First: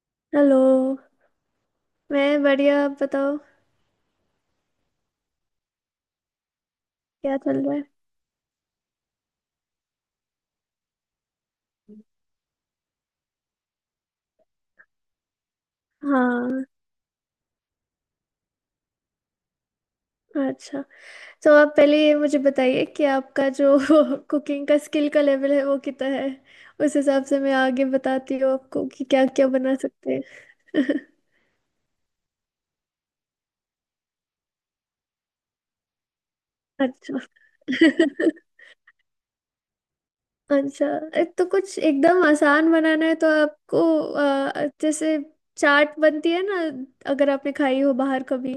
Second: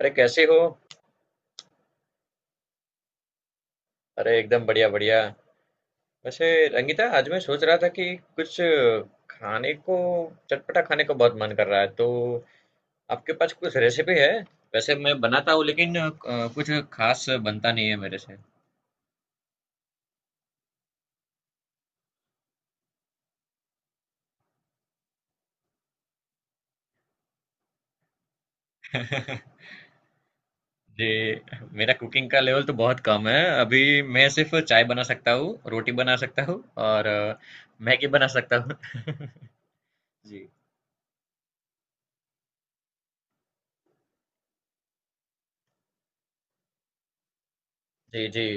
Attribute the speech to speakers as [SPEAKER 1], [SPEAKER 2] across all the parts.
[SPEAKER 1] अरे कैसे हो।
[SPEAKER 2] हेलो। मैं बढ़िया, आप बताओ।
[SPEAKER 1] अरे एकदम बढ़िया बढ़िया। वैसे रंगीता, आज
[SPEAKER 2] क्या
[SPEAKER 1] मैं
[SPEAKER 2] चल
[SPEAKER 1] सोच
[SPEAKER 2] रहा
[SPEAKER 1] रहा
[SPEAKER 2] है?
[SPEAKER 1] था कि कुछ खाने को, चटपटा खाने का बहुत मन कर रहा है, तो आपके पास कुछ रेसिपी है? वैसे मैं बनाता हूँ, लेकिन
[SPEAKER 2] हाँ।
[SPEAKER 1] कुछ खास बनता नहीं है मेरे से।
[SPEAKER 2] अच्छा। तो आप पहले ये मुझे बताइए कि आपका जो कुकिंग का स्किल का लेवल है वो कितना है। उस हिसाब से मैं आगे बताती हूँ आपको कि क्या क्या बना सकते हैं।
[SPEAKER 1] जी। मेरा कुकिंग का लेवल तो बहुत कम है, अभी मैं सिर्फ चाय बना सकता हूँ, रोटी बना सकता हूँ, और
[SPEAKER 2] अच्छा।
[SPEAKER 1] मैगी बना सकता हूँ। जी
[SPEAKER 2] अच्छा। एक तो कुछ एकदम आसान बनाना है, तो आपको जैसे चाट बनती है ना? अगर आपने खाई हो बाहर
[SPEAKER 1] जी। जी
[SPEAKER 2] कभी।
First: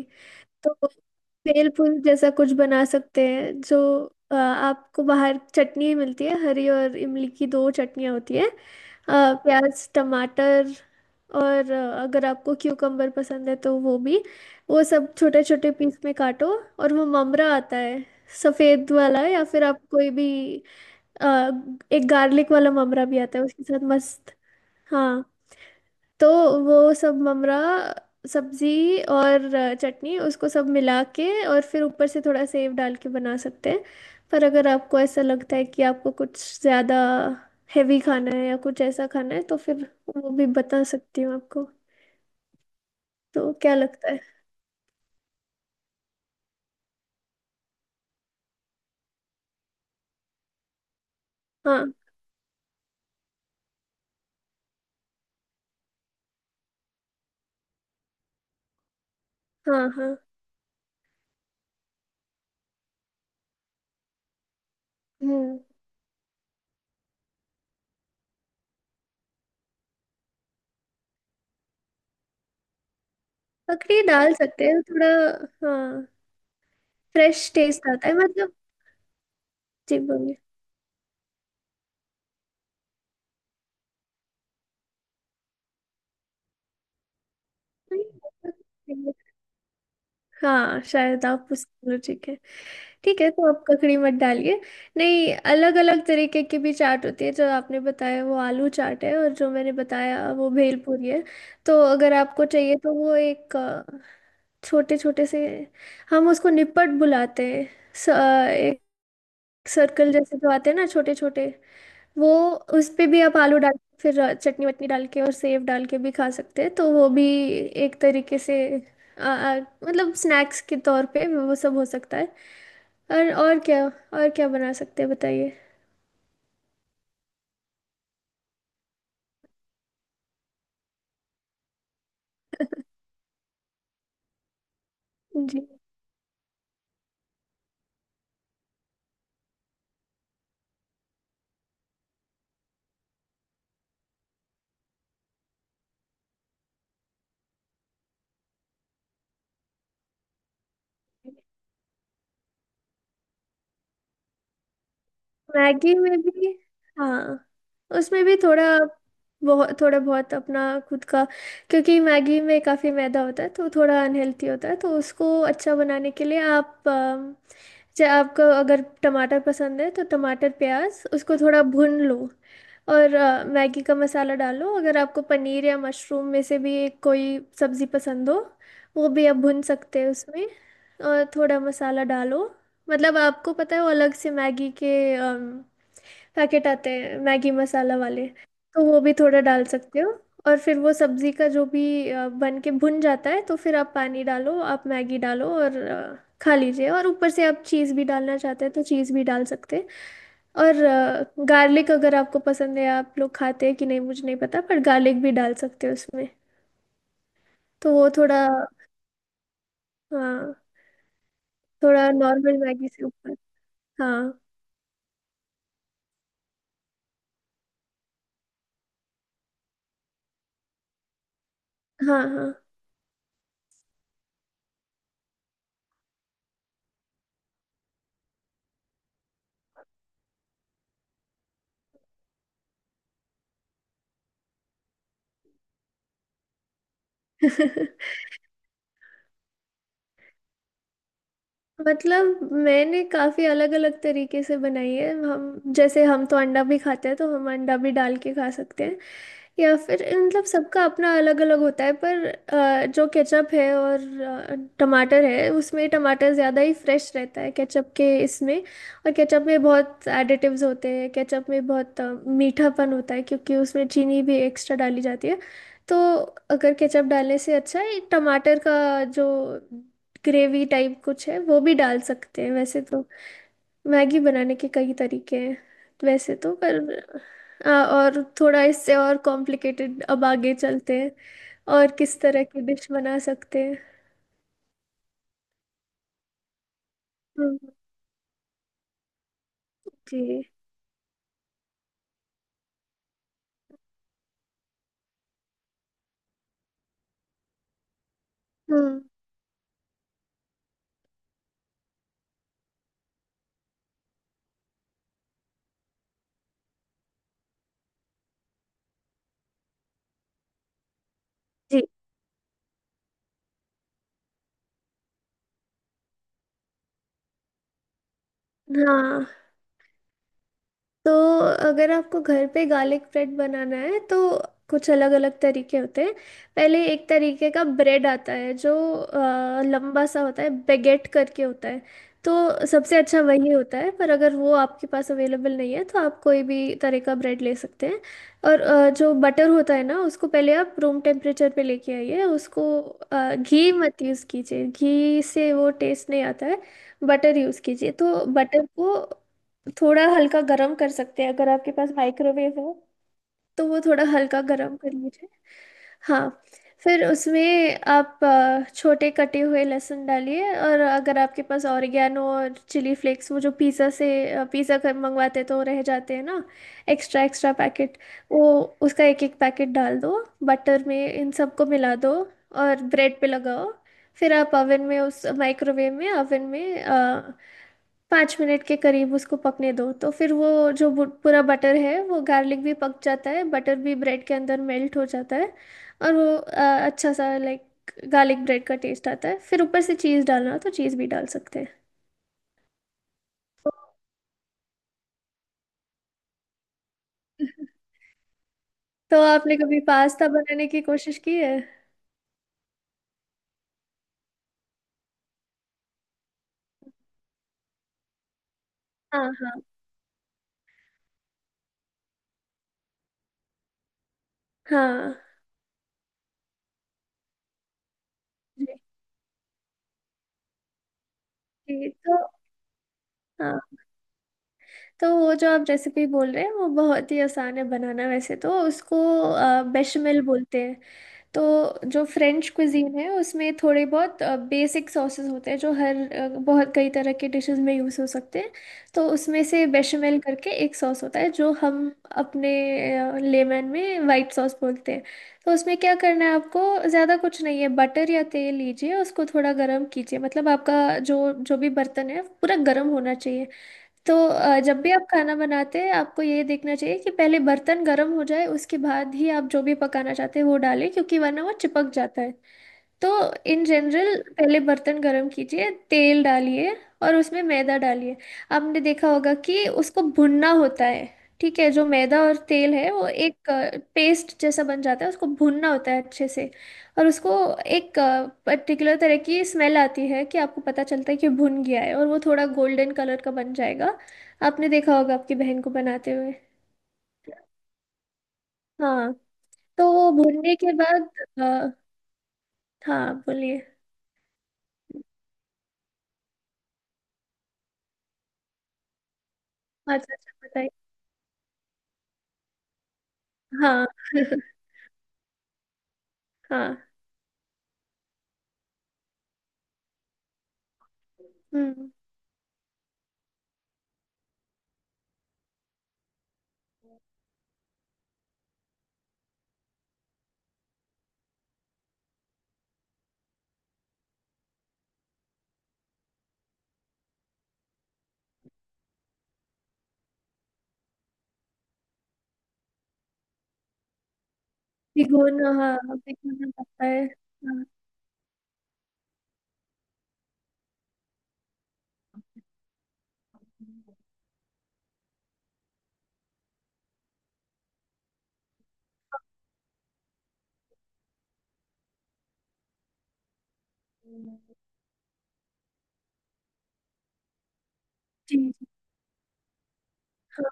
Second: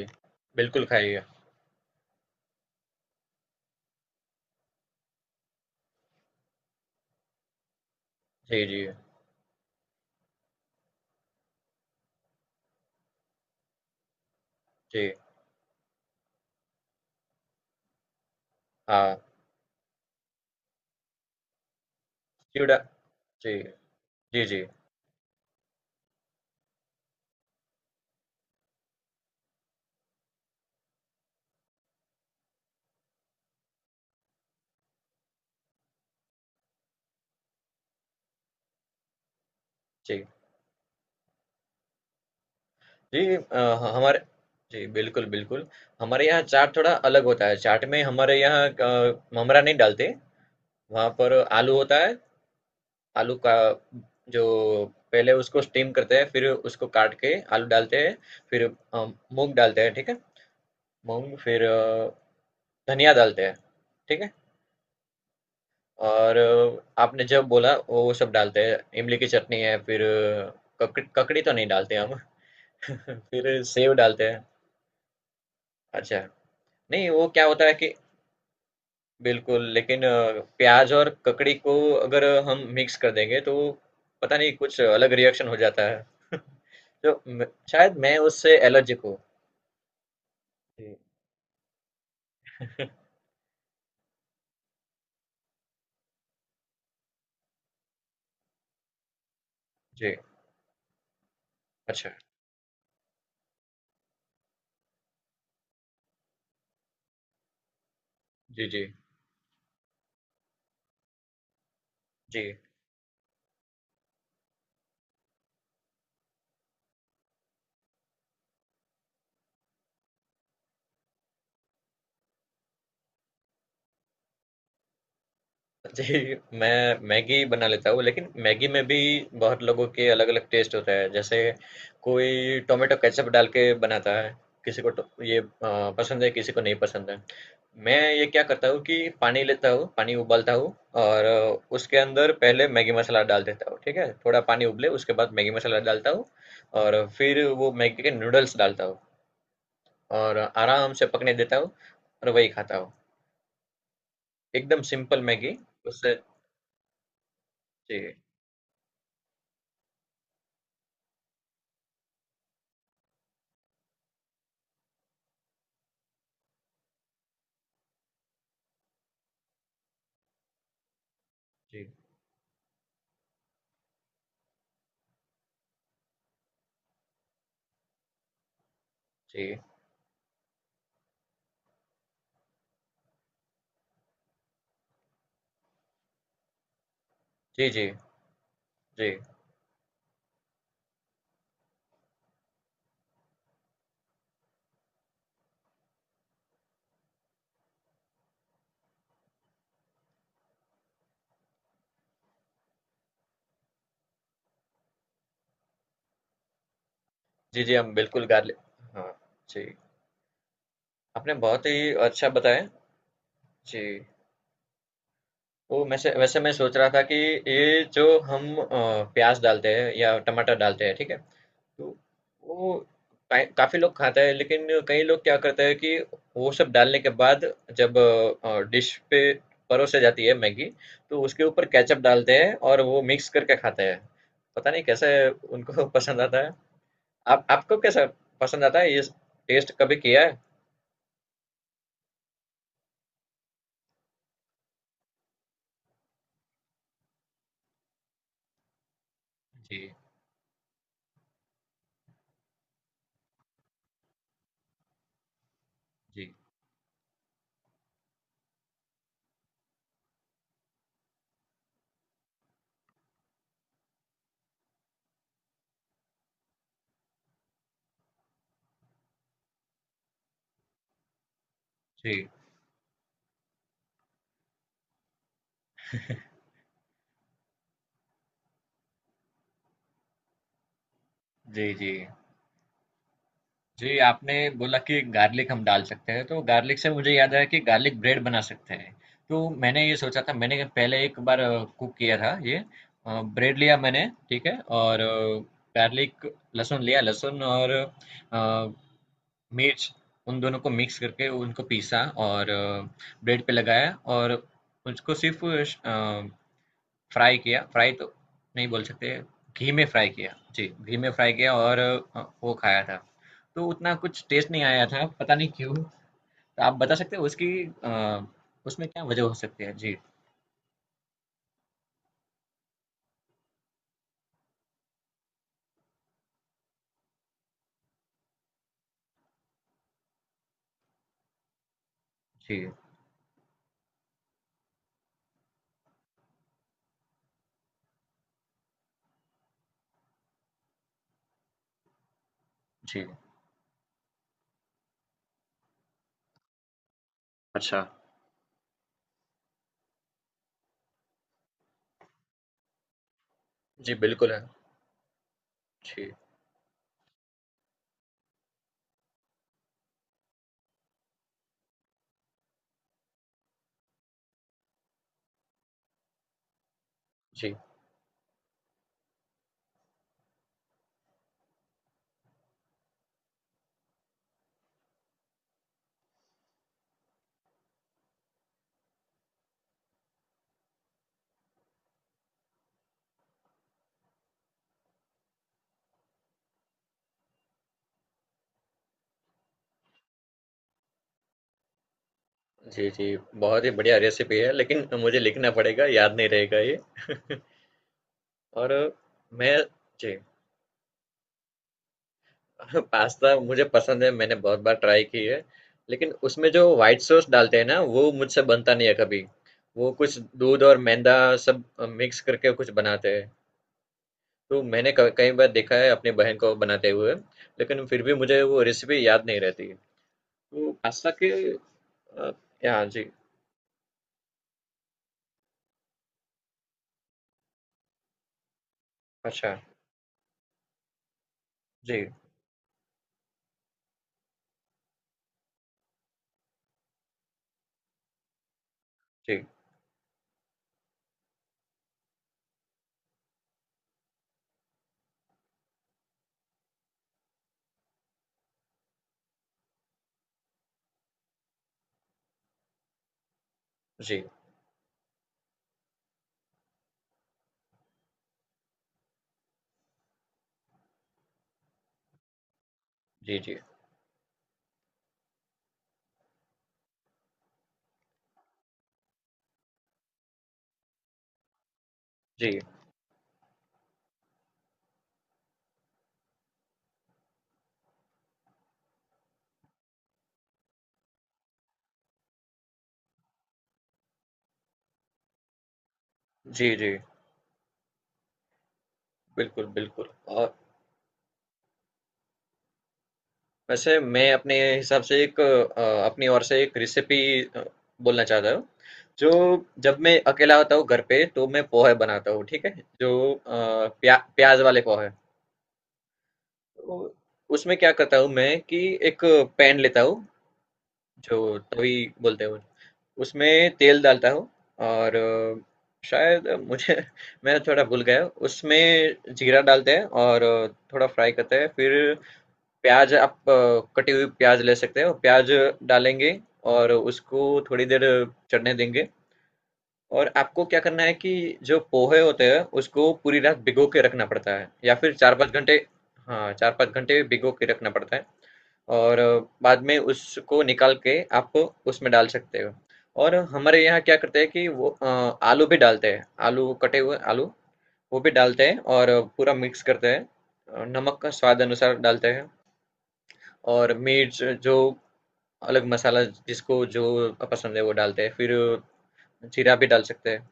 [SPEAKER 2] तो
[SPEAKER 1] बिल्कुल, खाइए।
[SPEAKER 2] बेल फूल जैसा कुछ बना सकते हैं, जो आपको बाहर चटनी मिलती है हरी और इमली की, दो चटनियाँ होती है।
[SPEAKER 1] जी जी।
[SPEAKER 2] प्याज टमाटर, और अगर आपको क्यूकम्बर पसंद है तो वो भी। वो
[SPEAKER 1] जी
[SPEAKER 2] सब छोटे छोटे पीस में काटो। और वो ममरा आता है सफ़ेद
[SPEAKER 1] हाँ,
[SPEAKER 2] वाला, या फिर आप कोई भी अ, एक गार्लिक वाला
[SPEAKER 1] चिवड़ा।
[SPEAKER 2] ममरा भी आता है,
[SPEAKER 1] जी
[SPEAKER 2] उसके साथ मस्त।
[SPEAKER 1] जी, जी,
[SPEAKER 2] हाँ। तो वो सब ममरा, सब्जी और चटनी, उसको सब मिला के और फिर ऊपर से थोड़ा सेव डाल के बना सकते हैं। पर अगर आपको ऐसा लगता है कि आपको कुछ ज़्यादा हेवी खाना है, या कुछ ऐसा खाना है, तो फिर
[SPEAKER 1] जी।
[SPEAKER 2] वो भी बता सकती हूँ आपको।
[SPEAKER 1] जी
[SPEAKER 2] तो क्या
[SPEAKER 1] ह
[SPEAKER 2] लगता
[SPEAKER 1] हमारे।
[SPEAKER 2] है?
[SPEAKER 1] जी, बिल्कुल, बिल्कुल। हमारे यहाँ चाट थोड़ा अलग होता है, चाट में हमारे यहाँ क ममरा नहीं डालते, वहाँ पर आलू
[SPEAKER 2] हाँ
[SPEAKER 1] होता है, आलू का जो पहले उसको स्टीम करते हैं, फिर उसको काट के आलू डालते हैं, फिर अ, मूँग डालते
[SPEAKER 2] हाँ।
[SPEAKER 1] हैं, ठीक
[SPEAKER 2] हाँ।
[SPEAKER 1] है? मूँग फिर धनिया डालते हैं, ठीक है?
[SPEAKER 2] हम्म।
[SPEAKER 1] और आपने जब बोला वो सब डालते हैं, इमली की चटनी है, फिर ककड़ी ककड़ी तो नहीं डालते हम, फिर सेव
[SPEAKER 2] ककड़ी
[SPEAKER 1] डालते
[SPEAKER 2] डाल
[SPEAKER 1] हैं।
[SPEAKER 2] सकते हैं थोड़ा। हाँ।
[SPEAKER 1] अच्छा। नहीं, वो क्या
[SPEAKER 2] फ्रेश
[SPEAKER 1] होता है
[SPEAKER 2] टेस्ट
[SPEAKER 1] कि
[SPEAKER 2] आता है मतलब।
[SPEAKER 1] बिल्कुल,
[SPEAKER 2] जी
[SPEAKER 1] लेकिन
[SPEAKER 2] बोलिए।
[SPEAKER 1] प्याज़ और ककड़ी को अगर हम मिक्स कर देंगे तो पता नहीं कुछ अलग रिएक्शन हो जाता है। तो म शायद मैं उससे एलर्जिक हूँ।
[SPEAKER 2] हाँ
[SPEAKER 1] जी।
[SPEAKER 2] शायद, आप पूछते हो, ठीक है। ठीक है, तो आप ककड़ी मत डालिए। नहीं, अलग अलग तरीके की भी चाट होती है। जो आपने बताया वो आलू चाट है, और जो मैंने
[SPEAKER 1] जी,
[SPEAKER 2] बताया वो भेलपूरी है। तो
[SPEAKER 1] अच्छा।
[SPEAKER 2] अगर आपको चाहिए तो वो एक छोटे छोटे से, हम उसको निपट बुलाते हैं।
[SPEAKER 1] जी,
[SPEAKER 2] एक
[SPEAKER 1] जी।
[SPEAKER 2] सर्कल जैसे जो आते हैं ना छोटे छोटे, वो,
[SPEAKER 1] जी।
[SPEAKER 2] उस पे भी आप आलू डाल के फिर चटनी वटनी डाल के और सेव डाल के भी खा सकते हैं। तो वो भी एक तरीके से, आ, आ, मतलब स्नैक्स के तौर पे वो सब हो सकता है। और क्या, और क्या बना सकते हैं बताइए।
[SPEAKER 1] जी, मैं मैगी बना लेता हूँ, लेकिन मैगी में भी बहुत लोगों के अलग-अलग टेस्ट होता है। जैसे कोई टोमेटो केचअप डाल के बनाता है, किसी को टो ये
[SPEAKER 2] जी।
[SPEAKER 1] पसंद है, किसी को नहीं पसंद है। मैं ये क्या करता हूँ कि पानी लेता हूँ, पानी उबालता हूँ और उसके अंदर पहले मैगी मसाला डाल देता हूँ, ठीक है? थोड़ा पानी उबले उसके बाद मैगी मसाला डालता हूँ, और फिर वो मैगी के नूडल्स डालता हूँ, और आराम से पकने देता हूँ, और वही खाता हूँ, एकदम सिंपल मैगी।
[SPEAKER 2] मैगी
[SPEAKER 1] उससे
[SPEAKER 2] में भी। हाँ।
[SPEAKER 1] जी
[SPEAKER 2] उसमें भी थोड़ा बहुत, थोड़ा बहुत अपना खुद का। क्योंकि मैगी में काफ़ी मैदा होता है तो थोड़ा अनहेल्थी होता है, तो उसको अच्छा बनाने के लिए आप जैसे आपको अगर टमाटर पसंद है तो टमाटर प्याज उसको थोड़ा
[SPEAKER 1] जी।
[SPEAKER 2] भून लो। और मैगी का मसाला डालो। अगर आपको पनीर या मशरूम में से भी एक कोई सब्ज़ी पसंद हो, वो भी आप
[SPEAKER 1] जी
[SPEAKER 2] भून सकते हैं उसमें। और थोड़ा मसाला डालो। मतलब आपको पता है वो अलग से मैगी के पैकेट आते हैं मैगी
[SPEAKER 1] जी जी
[SPEAKER 2] मसाला वाले, तो वो
[SPEAKER 1] जी।
[SPEAKER 2] भी थोड़ा डाल सकते हो। और फिर वो सब्जी का जो भी बन के भुन जाता है, तो फिर आप पानी डालो आप मैगी डालो और खा लीजिए। और ऊपर से आप चीज़ भी डालना चाहते हैं तो चीज़ भी डाल सकते हैं। और गार्लिक अगर आपको पसंद है, आप लोग खाते हैं कि नहीं मुझे नहीं पता, पर गार्लिक भी डाल सकते हो उसमें।
[SPEAKER 1] जी जी
[SPEAKER 2] तो
[SPEAKER 1] हम
[SPEAKER 2] वो
[SPEAKER 1] बिल्कुल
[SPEAKER 2] थोड़ा।
[SPEAKER 1] गार्लिक, हाँ जी।
[SPEAKER 2] हाँ।
[SPEAKER 1] आपने बहुत ही
[SPEAKER 2] थोड़ा
[SPEAKER 1] अच्छा
[SPEAKER 2] नॉर्मल
[SPEAKER 1] बताया।
[SPEAKER 2] मैगी से ऊपर।
[SPEAKER 1] जी।
[SPEAKER 2] हाँ।
[SPEAKER 1] वो वैसे वैसे मैं सोच रहा था कि ये जो हम प्याज डालते हैं या टमाटर डालते हैं, ठीक है? तो
[SPEAKER 2] हाँ। हाँ।
[SPEAKER 1] वो काफी लोग खाता है, लेकिन कई लोग क्या करते हैं कि वो सब डालने के बाद, जब डिश पे परोसे जाती है मैगी, तो उसके ऊपर केचप डालते हैं और वो मिक्स करके खाते हैं। पता नहीं कैसे उनको पसंद आता है। आप आपको कैसा पसंद आता है, ये टेस्ट कभी किया है?
[SPEAKER 2] मतलब मैंने काफी अलग अलग तरीके से बनाई है। हम जैसे, हम तो अंडा भी खाते हैं तो हम अंडा भी डाल के खा सकते हैं। या
[SPEAKER 1] जी
[SPEAKER 2] फिर मतलब सबका अपना अलग अलग होता है, पर जो केचप है और टमाटर है, उसमें
[SPEAKER 1] जी
[SPEAKER 2] टमाटर ज़्यादा ही फ्रेश रहता है केचप के इसमें। और केचप में बहुत एडिटिव्स होते हैं, केचप में बहुत मीठापन होता है क्योंकि उसमें चीनी भी एक्स्ट्रा डाली जाती है। तो अगर केचप डालने से अच्छा है टमाटर का जो ग्रेवी टाइप कुछ है, वो भी डाल
[SPEAKER 1] जी
[SPEAKER 2] सकते हैं वैसे तो। मैगी बनाने के कई तरीके हैं वैसे तो, पर और थोड़ा इससे और कॉम्प्लिकेटेड, अब आगे चलते हैं
[SPEAKER 1] जी
[SPEAKER 2] और
[SPEAKER 1] जी।
[SPEAKER 2] किस तरह की डिश बना सकते हैं।
[SPEAKER 1] जी, आपने बोला कि गार्लिक हम डाल सकते हैं, तो गार्लिक से मुझे याद आया कि
[SPEAKER 2] हम्म।
[SPEAKER 1] गार्लिक ब्रेड बना सकते हैं। तो मैंने ये सोचा था,
[SPEAKER 2] जी।
[SPEAKER 1] मैंने पहले एक बार कुक किया था ये। ब्रेड लिया मैंने, ठीक है, और गार्लिक, लहसुन लिया, लहसुन और अ,
[SPEAKER 2] हम्म।
[SPEAKER 1] मिर्च, उन दोनों को मिक्स करके उनको पीसा और ब्रेड पे लगाया और उसको सिर्फ फ्राई किया, फ्राई तो नहीं बोल सकते, घी में फ्राई किया। जी, घी में फ्राई किया और
[SPEAKER 2] जी।
[SPEAKER 1] वो खाया था। तो उतना कुछ टेस्ट नहीं आया था, पता नहीं क्यों? तो आप बता सकते हो उसकी अ, उसमें क्या वजह
[SPEAKER 2] हाँ।
[SPEAKER 1] हो सकती है? जी,
[SPEAKER 2] तो अगर आपको घर पे गार्लिक ब्रेड बनाना है तो कुछ अलग अलग तरीके होते हैं। पहले एक तरीके का ब्रेड आता है, जो लंबा सा होता है, बेगेट करके होता है। तो
[SPEAKER 1] जी,
[SPEAKER 2] सबसे अच्छा वही होता है, पर अगर वो आपके पास अवेलेबल नहीं है तो आप कोई भी तरह का ब्रेड ले सकते हैं। और जो बटर होता है ना, उसको पहले आप रूम टेम्परेचर पे लेके आइए। उसको,
[SPEAKER 1] जी।
[SPEAKER 2] घी मत यूज़ कीजिए, घी से वो टेस्ट नहीं आता है। बटर यूज़
[SPEAKER 1] अच्छा।
[SPEAKER 2] कीजिए, तो बटर को थोड़ा हल्का गरम कर सकते हैं अगर आपके पास माइक्रोवेव हो तो वो
[SPEAKER 1] जी,
[SPEAKER 2] थोड़ा
[SPEAKER 1] बिल्कुल
[SPEAKER 2] हल्का
[SPEAKER 1] है।
[SPEAKER 2] गरम कर लीजिए।
[SPEAKER 1] जी,
[SPEAKER 2] हाँ। फिर उसमें आप छोटे कटे हुए लहसुन डालिए। और अगर आपके पास ऑरिगेनो और चिली फ्लेक्स, वो जो पिज़्ज़ा कर मंगवाते तो रह जाते हैं ना, एक्स्ट्रा एक्स्ट्रा
[SPEAKER 1] जी।
[SPEAKER 2] पैकेट, वो, उसका एक एक पैकेट डाल दो। बटर में इन सबको मिला दो और ब्रेड पे लगाओ। फिर आप ओवन में, उस माइक्रोवेव में, ओवन में 5 मिनट के करीब उसको पकने दो, तो फिर वो पूरा बटर है वो, गार्लिक भी पक जाता है, बटर भी ब्रेड के अंदर मेल्ट हो जाता है। और वो अच्छा सा लाइक गार्लिक ब्रेड का टेस्ट आता है। फिर ऊपर से चीज़ डालना हो तो चीज़ भी डाल सकते हैं।
[SPEAKER 1] जी, जी, बहुत ही
[SPEAKER 2] तो
[SPEAKER 1] बढ़िया रेसिपी है, लेकिन मुझे लिखना पड़ेगा, याद नहीं रहेगा ये। और
[SPEAKER 2] तो आपने
[SPEAKER 1] मैं
[SPEAKER 2] कभी
[SPEAKER 1] जी।
[SPEAKER 2] पास्ता बनाने की कोशिश की है?
[SPEAKER 1] हाँ, पास्ता मुझे पसंद है, मैंने बहुत बार ट्राई की है, लेकिन उसमें जो व्हाइट सॉस डालते हैं ना वो मुझसे बनता नहीं है कभी।
[SPEAKER 2] हाँ हाँ।
[SPEAKER 1] वो कुछ दूध और मैदा सब मिक्स करके कुछ बनाते हैं। तो मैंने
[SPEAKER 2] हाँ।
[SPEAKER 1] कई बार देखा है अपनी बहन को बनाते हुए, लेकिन फिर भी मुझे वो
[SPEAKER 2] जी,
[SPEAKER 1] रेसिपी याद नहीं रहती। तो पास्ता के
[SPEAKER 2] जी। तो
[SPEAKER 1] अ, या जी।
[SPEAKER 2] हाँ, तो वो जो आप रेसिपी बोल रहे हैं वो बहुत ही आसान है बनाना वैसे तो, उसको
[SPEAKER 1] अच्छा।
[SPEAKER 2] बेशमेल बोलते हैं। तो
[SPEAKER 1] जी
[SPEAKER 2] जो फ्रेंच क्विजीन है उसमें थोड़े बहुत बेसिक सॉसेस होते हैं, जो हर बहुत कई तरह के डिशेस में यूज़ हो सकते हैं। तो उसमें
[SPEAKER 1] जी।
[SPEAKER 2] से बेशमेल करके एक सॉस होता है, जो हम अपने लेमन में वाइट सॉस बोलते हैं। तो उसमें क्या करना है आपको, ज़्यादा कुछ नहीं है। बटर या तेल लीजिए, उसको थोड़ा गर्म कीजिए, मतलब आपका जो जो भी बर्तन है पूरा गर्म होना चाहिए। तो
[SPEAKER 1] जी
[SPEAKER 2] जब भी आप खाना बनाते हैं आपको ये देखना चाहिए कि पहले बर्तन गर्म हो जाए, उसके बाद ही आप जो भी पकाना चाहते हैं वो डालें, क्योंकि वरना वो चिपक जाता है। तो
[SPEAKER 1] जी जी
[SPEAKER 2] इन जनरल पहले बर्तन गरम कीजिए, तेल डालिए और उसमें मैदा डालिए। आपने देखा होगा कि उसको भुनना होता है। ठीक है, जो मैदा और
[SPEAKER 1] जी।
[SPEAKER 2] तेल है वो एक पेस्ट जैसा बन जाता है, उसको भुनना होता है अच्छे से। और उसको एक पर्टिकुलर तरह की स्मेल आती है कि आपको पता चलता है कि भुन गया है, और वो थोड़ा गोल्डन कलर का बन जाएगा। आपने देखा होगा आपकी बहन को बनाते हुए।
[SPEAKER 1] जी जी
[SPEAKER 2] हाँ।
[SPEAKER 1] बिल्कुल
[SPEAKER 2] तो
[SPEAKER 1] बिल्कुल।
[SPEAKER 2] वो
[SPEAKER 1] और
[SPEAKER 2] भुनने के बाद, अ, हाँ बोलिए।
[SPEAKER 1] वैसे मैं अपने हिसाब से एक अपनी ओर से एक रेसिपी बोलना चाहता हूँ, जो जब
[SPEAKER 2] अच्छा
[SPEAKER 1] मैं
[SPEAKER 2] अच्छा
[SPEAKER 1] अकेला
[SPEAKER 2] बताइए।
[SPEAKER 1] होता हूँ घर पे तो मैं पोहे बनाता हूँ, ठीक है? जो
[SPEAKER 2] हाँ
[SPEAKER 1] प्याज वाले पोहे।
[SPEAKER 2] हाँ।
[SPEAKER 1] तो उसमें क्या करता हूँ मैं कि एक पैन लेता हूँ, जो
[SPEAKER 2] हम्म।
[SPEAKER 1] तवी बोलते हैं, उसमें तेल डालता हूँ और शायद मुझे मैं थोड़ा भूल गया, उसमें जीरा डालते हैं और थोड़ा फ्राई करते हैं, फिर प्याज़ आप कटी हुई प्याज़ ले सकते हो, प्याज़ डालेंगे और उसको थोड़ी देर चढ़ने देंगे। और आपको क्या करना है कि जो पोहे होते हैं, उसको पूरी रात भिगो के रखना पड़ता है या फिर
[SPEAKER 2] भिगोना,
[SPEAKER 1] 4-5 घंटे।
[SPEAKER 2] हाँ भिगोना
[SPEAKER 1] हाँ,
[SPEAKER 2] पड़ता
[SPEAKER 1] 4-5
[SPEAKER 2] है,
[SPEAKER 1] घंटे भिगो
[SPEAKER 2] हाँ।
[SPEAKER 1] के रखना पड़ता है, और बाद में उसको निकाल के आप उसमें डाल सकते हो। और हमारे यहाँ क्या करते हैं कि वो आलू भी डालते हैं, आलू कटे हुए आलू वो भी डालते हैं और पूरा मिक्स करते हैं। नमक का स्वाद अनुसार डालते हैं, और मिर्च जो अलग मसाला जिसको जो पसंद है वो डालते हैं,
[SPEAKER 2] जी,
[SPEAKER 1] फिर
[SPEAKER 2] जी।
[SPEAKER 1] जीरा भी डाल सकते हैं,
[SPEAKER 2] हाँ।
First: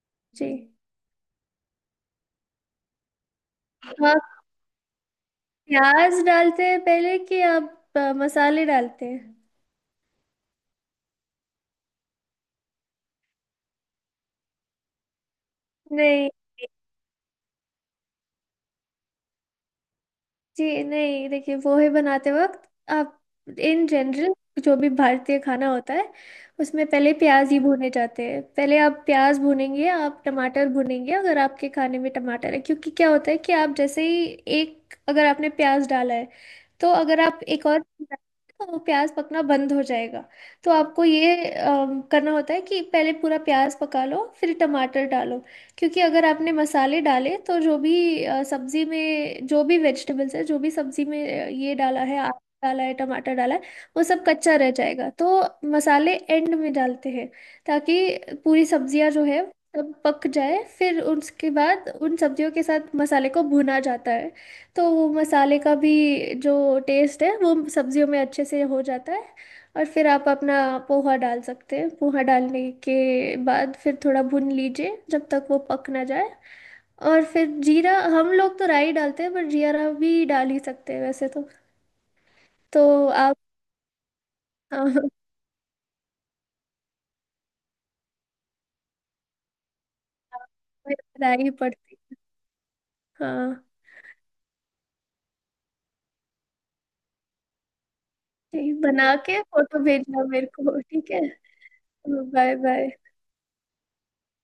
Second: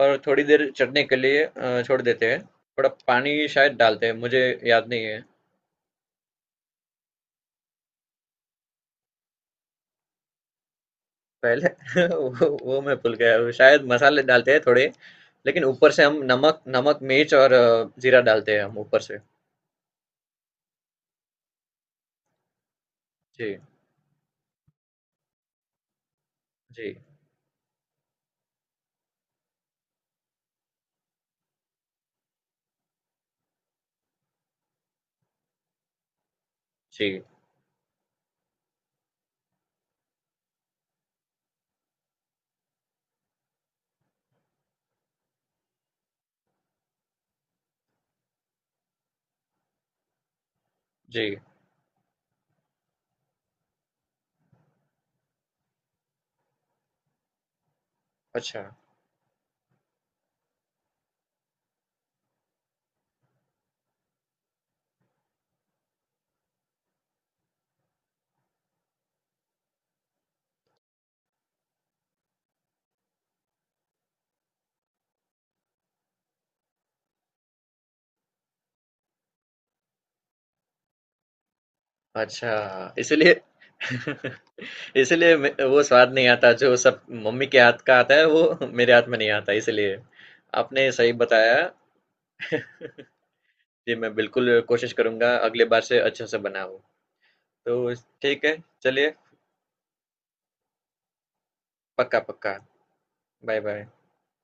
[SPEAKER 1] और थोड़ी देर
[SPEAKER 2] जी।
[SPEAKER 1] चटने के लिए छोड़ देते हैं। थोड़ा पानी शायद डालते हैं, मुझे
[SPEAKER 2] आप
[SPEAKER 1] याद नहीं है
[SPEAKER 2] प्याज डालते हैं पहले कि आप मसाले डालते हैं?
[SPEAKER 1] पहले। वो मैं भूल गया, शायद मसाले डालते हैं थोड़े, लेकिन ऊपर से हम नमक
[SPEAKER 2] नहीं
[SPEAKER 1] नमक मिर्च और जीरा डालते हैं हम ऊपर से।
[SPEAKER 2] जी, नहीं देखिए, पोहे बनाते वक्त आप
[SPEAKER 1] जी
[SPEAKER 2] इन जनरल, जो भी भारतीय खाना होता है
[SPEAKER 1] जी।
[SPEAKER 2] उसमें पहले प्याज ही भुने जाते हैं। पहले आप प्याज भुनेंगे, आप टमाटर भुनेंगे अगर आपके खाने में टमाटर है, क्योंकि क्या होता है कि आप जैसे ही, एक, अगर आपने प्याज डाला है, तो अगर
[SPEAKER 1] जी
[SPEAKER 2] आप एक और, तो वो प्याज पकना बंद हो जाएगा। तो आपको ये करना होता है कि पहले पूरा प्याज पका लो फिर टमाटर डालो। क्योंकि अगर आपने मसाले डाले तो जो भी सब्जी में, जो भी वेजिटेबल्स है, जो भी सब्जी में
[SPEAKER 1] जी।
[SPEAKER 2] ये डाला है, आलू डाला है, टमाटर डाला है, वो सब कच्चा रह जाएगा। तो मसाले एंड में डालते हैं, ताकि
[SPEAKER 1] अच्छा
[SPEAKER 2] पूरी सब्जियां जो है सब पक जाए, फिर उसके बाद उन सब्जियों के साथ मसाले को भुना जाता है। तो वो मसाले का भी जो टेस्ट है वो सब्जियों में अच्छे से हो जाता है। और फिर आप अपना पोहा डाल सकते हैं। पोहा डालने के बाद फिर थोड़ा भून लीजिए जब तक वो पक ना जाए। और फिर जीरा, हम लोग तो राई डालते हैं पर जीरा भी डाल ही सकते हैं वैसे तो।
[SPEAKER 1] अच्छा,
[SPEAKER 2] तो
[SPEAKER 1] इसलिए
[SPEAKER 2] आप, हाँ हाँ,
[SPEAKER 1] इसलिए मे वो स्वाद नहीं आता जो सब मम्मी के हाथ का आता है वो मेरे हाथ में नहीं आता इसलिए। आपने सही
[SPEAKER 2] राई
[SPEAKER 1] बताया।
[SPEAKER 2] पड़ती है। हाँ।
[SPEAKER 1] जी, मैं बिल्कुल कोशिश करूँगा अगली बार से अच्छे से बनाऊँ। तो ठीक है,
[SPEAKER 2] ठीक,
[SPEAKER 1] चलिए।
[SPEAKER 2] बना के फोटो भेजना मेरे को, ठीक है?
[SPEAKER 1] पक्का,
[SPEAKER 2] तो बाय
[SPEAKER 1] पक्का।
[SPEAKER 2] बाय।
[SPEAKER 1] Bye, bye.